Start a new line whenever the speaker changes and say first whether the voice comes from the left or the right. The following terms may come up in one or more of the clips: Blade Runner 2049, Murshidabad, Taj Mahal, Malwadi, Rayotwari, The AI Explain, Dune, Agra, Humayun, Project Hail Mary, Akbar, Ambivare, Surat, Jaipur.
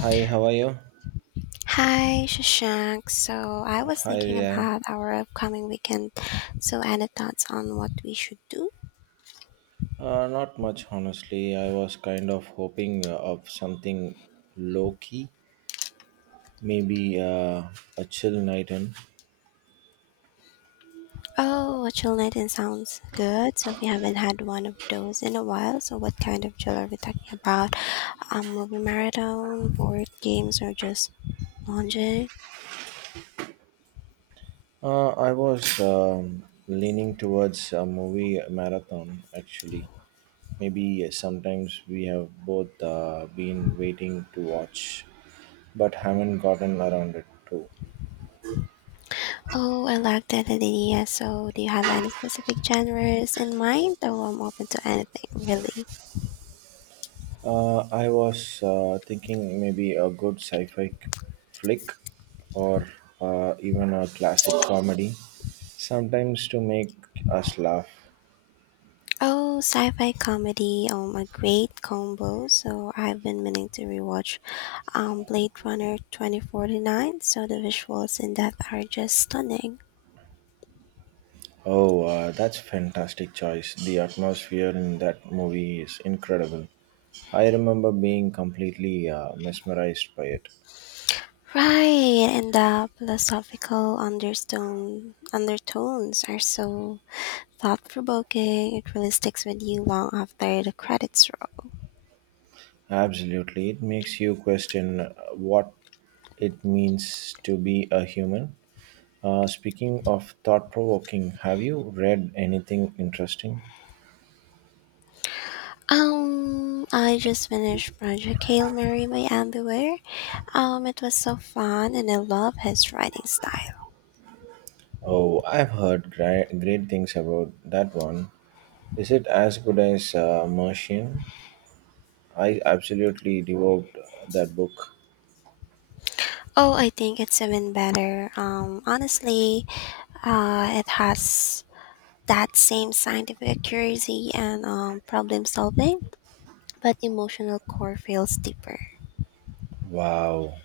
right: Hi, how are you?
left: Hi, Shashank. So I was
right: Hi,
left: thinking
right: yeah.
left: about our upcoming weekend. So any thoughts on what we should do?
right: Not much, honestly. I was kind of hoping of something low key, maybe a chill night in.
left: Oh, a chill night in sounds good. So we haven't had one of those in a while. So what kind of chill are we talking about? A movie marathon, board games, or just lounging?
right: I was leaning towards a movie marathon, actually. Maybe sometimes we have both been waiting to watch, but haven't gotten around it too.
left: Oh, I like that idea. So do you have any specific genres in mind? Though I'm open to anything, really.
right: I was thinking maybe a good sci-fi flick or even a classic comedy, sometimes to make us laugh.
left: Oh, sci-fi comedy. A great combo. So I've been meaning to rewatch Blade Runner 2049. So the visuals in that are just stunning.
right: Oh, that's fantastic choice. The atmosphere in that movie is incredible. I remember being completely mesmerized by it.
left: Right, and the philosophical undertones are so thought provoking. It really sticks with you long after the credits roll.
right: Absolutely, it makes you question what it means to be a human. Speaking of thought provoking, have you read anything interesting?
left: I just finished Project Hail Mary by Ambivare. It was so fun, and I love his writing style.
right: Oh, I've heard great, great things about that one. Is it as good as Martian? I absolutely devoured that book.
left: Oh, I think it's even better. Honestly, it has that same scientific curiosity and problem solving, but emotional core feels deeper.
right: Wow,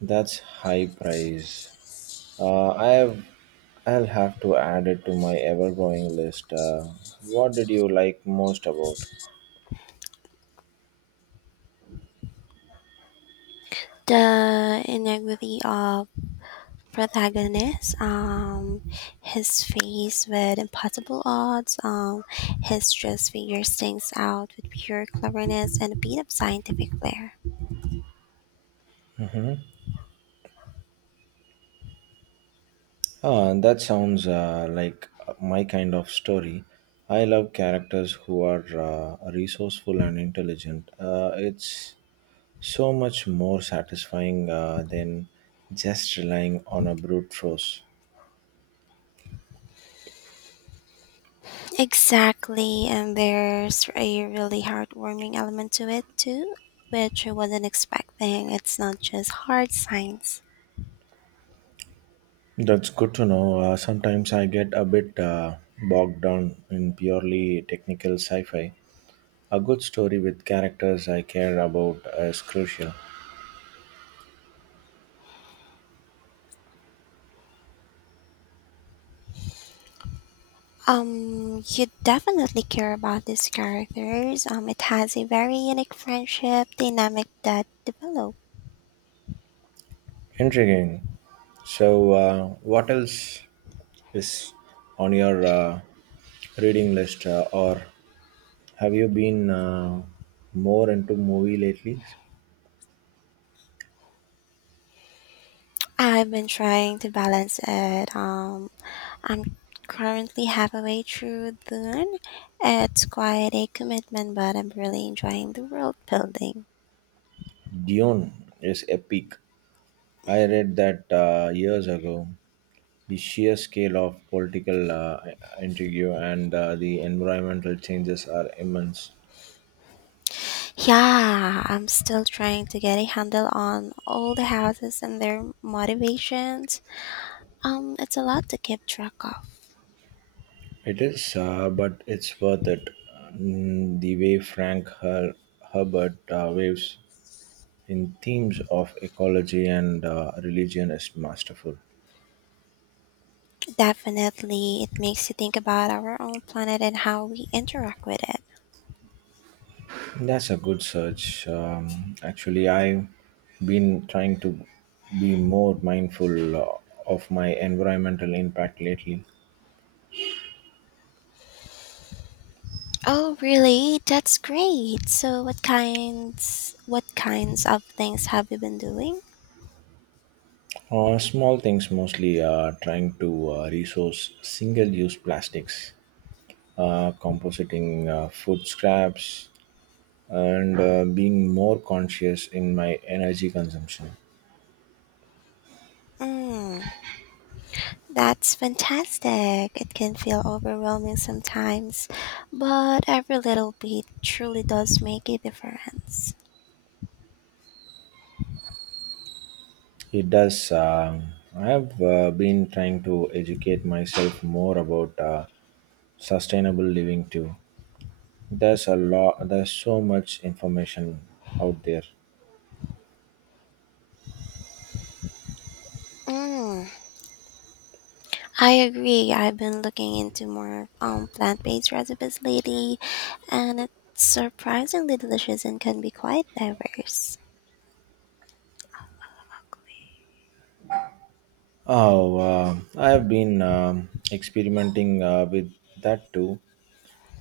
right: that's high price. Uh, I have, I'll have to add it to my ever growing list. What did you like most about?
left: The inequity of protagonist, his face with impossible odds, his dress figures things out with pure cleverness and a bit of scientific flair.
right: Ah, that sounds like my kind of story. I love characters who are resourceful and intelligent. It's so much more satisfying than just relying on a brute force.
left: Exactly, and there's a really heartwarming element to it too, which I wasn't expecting. It's not just hard science.
right: That's good to know. Sometimes I get a bit bogged down in purely technical sci fi. A good story with characters I care about is crucial.
left: You definitely care about these characters. It has a very unique friendship dynamic that develop.
right: Intriguing. So, what else is on your reading list, or have you been more into movie lately?
left: I've been trying to balance it. I'm currently halfway through Dune. It's quite a commitment, but I'm really enjoying the world building.
right: Dune is epic. I read that years ago. The sheer scale of political intrigue and the environmental changes are immense.
left: Yeah, I'm still trying to get a handle on all the houses and their motivations. It's a lot to keep track of.
right: It is, but it's worth it. Mm, the way Herbert waves in themes of ecology and religion is masterful.
left: Definitely, it makes you think about our own planet and how we interact with it.
right: That's a good search. Actually, I've been trying to be more mindful of my environmental impact lately.
left: Oh, really? That's great. So, what kinds of things have you been doing?
right: Small things mostly, trying to resource single use plastics, compositing food scraps, and being more conscious in my energy consumption.
left: Mm, that's fantastic. It can feel overwhelming sometimes, but every little bit truly does make a difference.
right: It does. I have been trying to educate myself more about sustainable living too. There's a lot. There's so much information out there.
left: Mm, I agree. I've been looking into more plant-based recipes lately, and it's surprisingly delicious and can be quite diverse.
right: Oh, I have been experimenting with that too.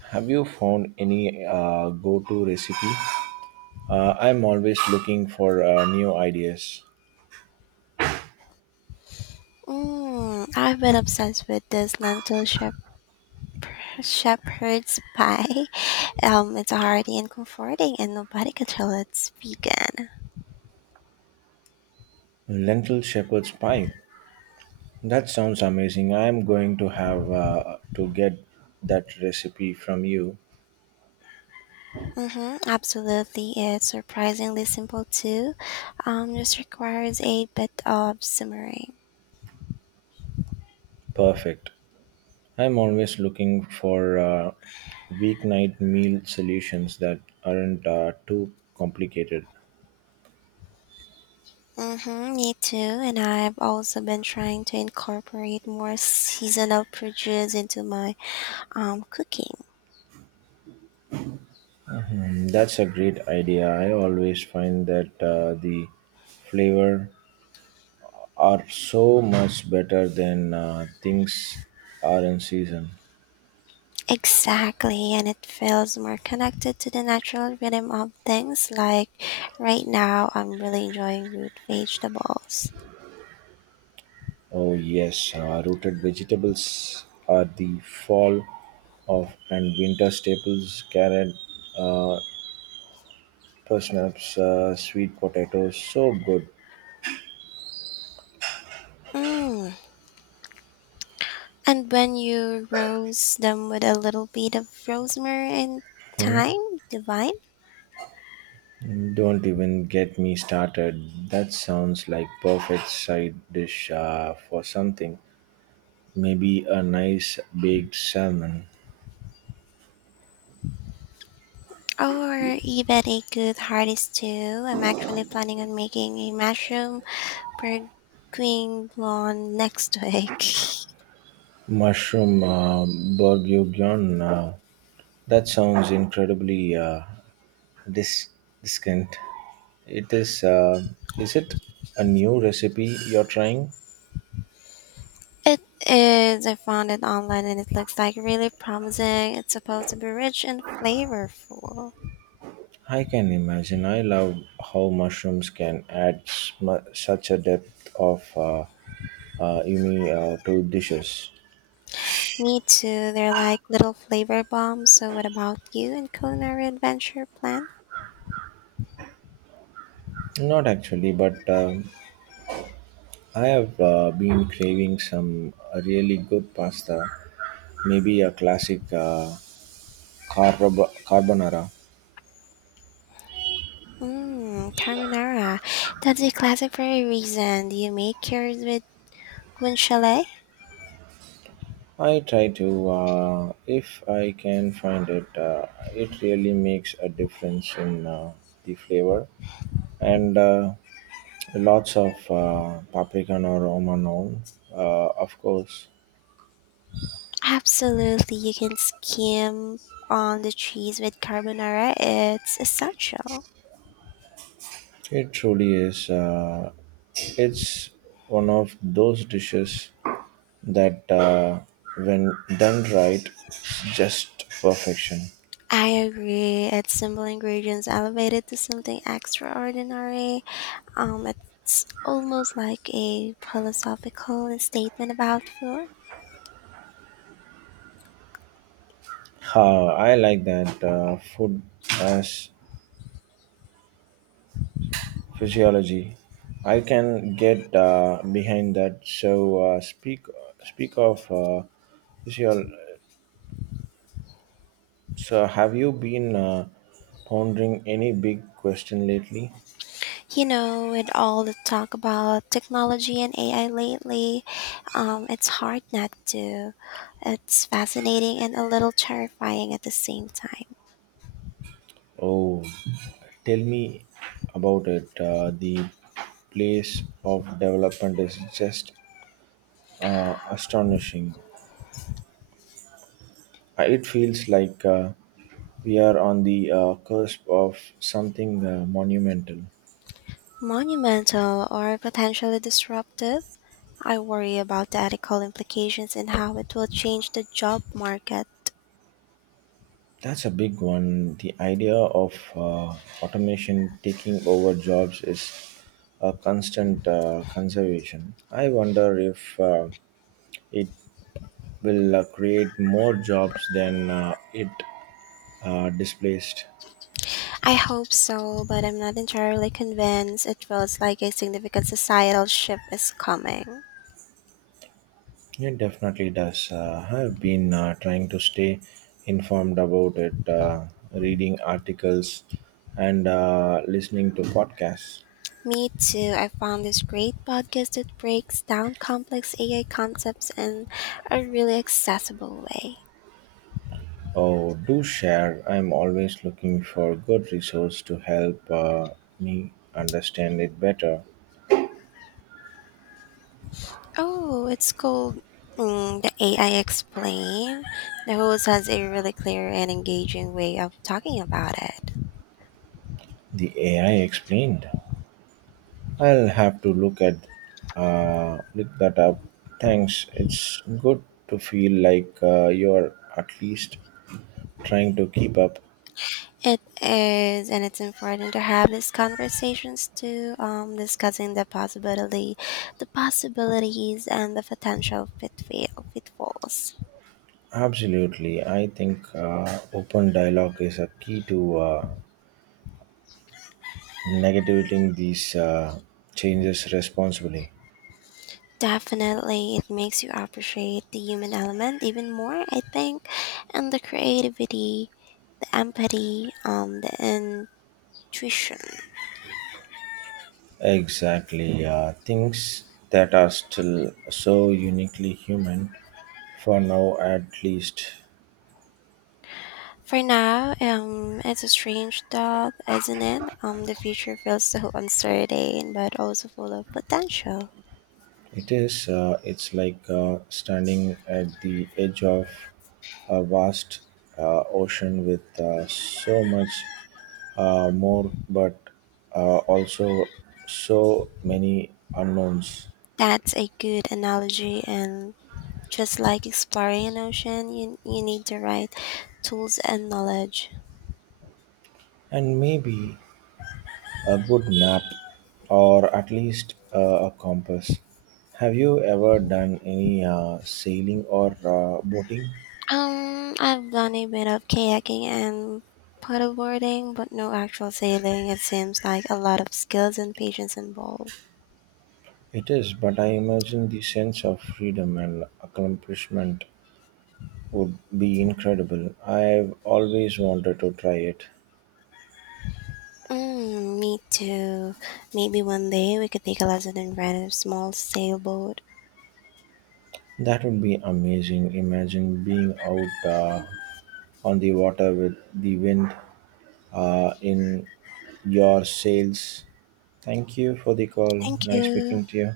right: Have you found any go-to recipe? I'm always looking for new ideas.
left: Mm, I've been obsessed with this shepherd's pie. It's hearty and comforting, and nobody can tell it's vegan.
right: Lentil shepherd's pie. That sounds amazing. I'm going to have to get that recipe from you.
left: Absolutely, it's surprisingly simple too. Just requires a bit of simmering.
right: Perfect. I'm always looking for weeknight meal solutions that aren't too complicated.
left: Mm-hmm, me too. And I've also been trying to incorporate more seasonal produce into my cooking.
right: Mm, that's a great idea. I always find that the flavor are so much better than things are in season.
left: Exactly, and it feels more connected to the natural rhythm of things. Like right now, I'm really enjoying root vegetables.
right: Oh yes, rooted vegetables are the fall of and winter staples. Carrot, uh, parsnips, sweet potatoes, so good.
left: Mm. And when you roast them with a little bit of rosemary and thyme, divine,
right: Don't even get me started. That sounds like perfect side dish for something. Maybe a nice baked salmon,
left: or even a good hearty stew. I'm actually planning on making a mushroom per queen next week.
right: mushroom bourguignon. That sounds incredibly dis- discant. It is. Is it a new recipe you're trying?
left: It is. I found it online and it looks like really promising. It's supposed to be rich and flavorful.
right: I can imagine. I love how mushrooms can add such a depth of yummy to dishes.
left: Me too. They're like little flavor bombs. So what about you and culinary adventure plan?
right: Not actually, but I have been craving some really good pasta, maybe a classic carbonara.
left: Mmm, carbonara. That's a classic for a reason. Do you make yours with guanciale?
right: I try to, if I can find it, it really makes a difference in the flavor. And lots of paprika or romanon, of course.
left: Absolutely. You can skim on the cheese with carbonara. It's essential.
right: It truly is. It's one of those dishes that when done right just perfection.
left: I agree. It's simple ingredients elevated to something extraordinary. It's almost like a philosophical statement about work.
right: I like that food as physiology. I can get behind that. So speak speak of physiol- so have you been pondering any big question lately?
left: You know, with all the talk about technology and AI lately, it's hard not to. It's fascinating and a little terrifying at the same time.
right: Oh, tell me about it. The place of development is just astonishing. It feels like we are on the cusp of something monumental.
left: Monumental or potentially disruptive, I worry about the ethical implications and how it will change the job market.
right: That's a big one. The idea of automation taking over jobs is a constant conservation. I wonder if it will create more jobs than it displaced.
left: I hope so, but I'm not entirely convinced. It feels like a significant societal shift is coming.
right: Yeah, it definitely does. I've been trying to stay informed about it, reading articles and listening to podcasts.
left: Me too. I found this great podcast that breaks down complex AI concepts in a really accessible way.
right: Oh, do share. I'm always looking for good resource to help me understand it better.
left: Oh, it's called The AI Explain. The host has a really clear and engaging way of talking about it.
right: The AI explained. I'll have to look that up. Thanks. It's good to feel like you're at least trying to keep up.
left: It is, and it's important to have these conversations too, discussing the possibilities, and the potential pitfalls.
right: Absolutely. I think open dialogue is a key to navigating these changes responsibly.
left: Definitely, it makes you appreciate the human element even more, I think, and the creativity, the empathy, the intuition.
right: Exactly. Things that are still so uniquely human, for now at least.
left: For now, it's a strange thought, isn't it? The future feels so uncertain, but also full of potential.
right: It is, it's like standing at the edge of a vast ocean with so much more, but also so many unknowns.
left: That's a good analogy, and just like exploring an ocean, you need the right tools and knowledge.
right: And maybe a good map or at least a compass. Have you ever done any sailing or boating?
left: I've done a bit of kayaking and paddleboarding, but no actual sailing. It seems like a lot of skills and patience involved.
right: It is, but I imagine the sense of freedom and accomplishment would be incredible. I've always wanted to try it.
left: Mm, me too. Maybe one day we could take a lesson and rent a small sailboat.
right: That would be amazing. Imagine being out on the water with the wind in your sales. Thank you for the call.
left: Thank
right: Nice
left: you.
right: speaking to you.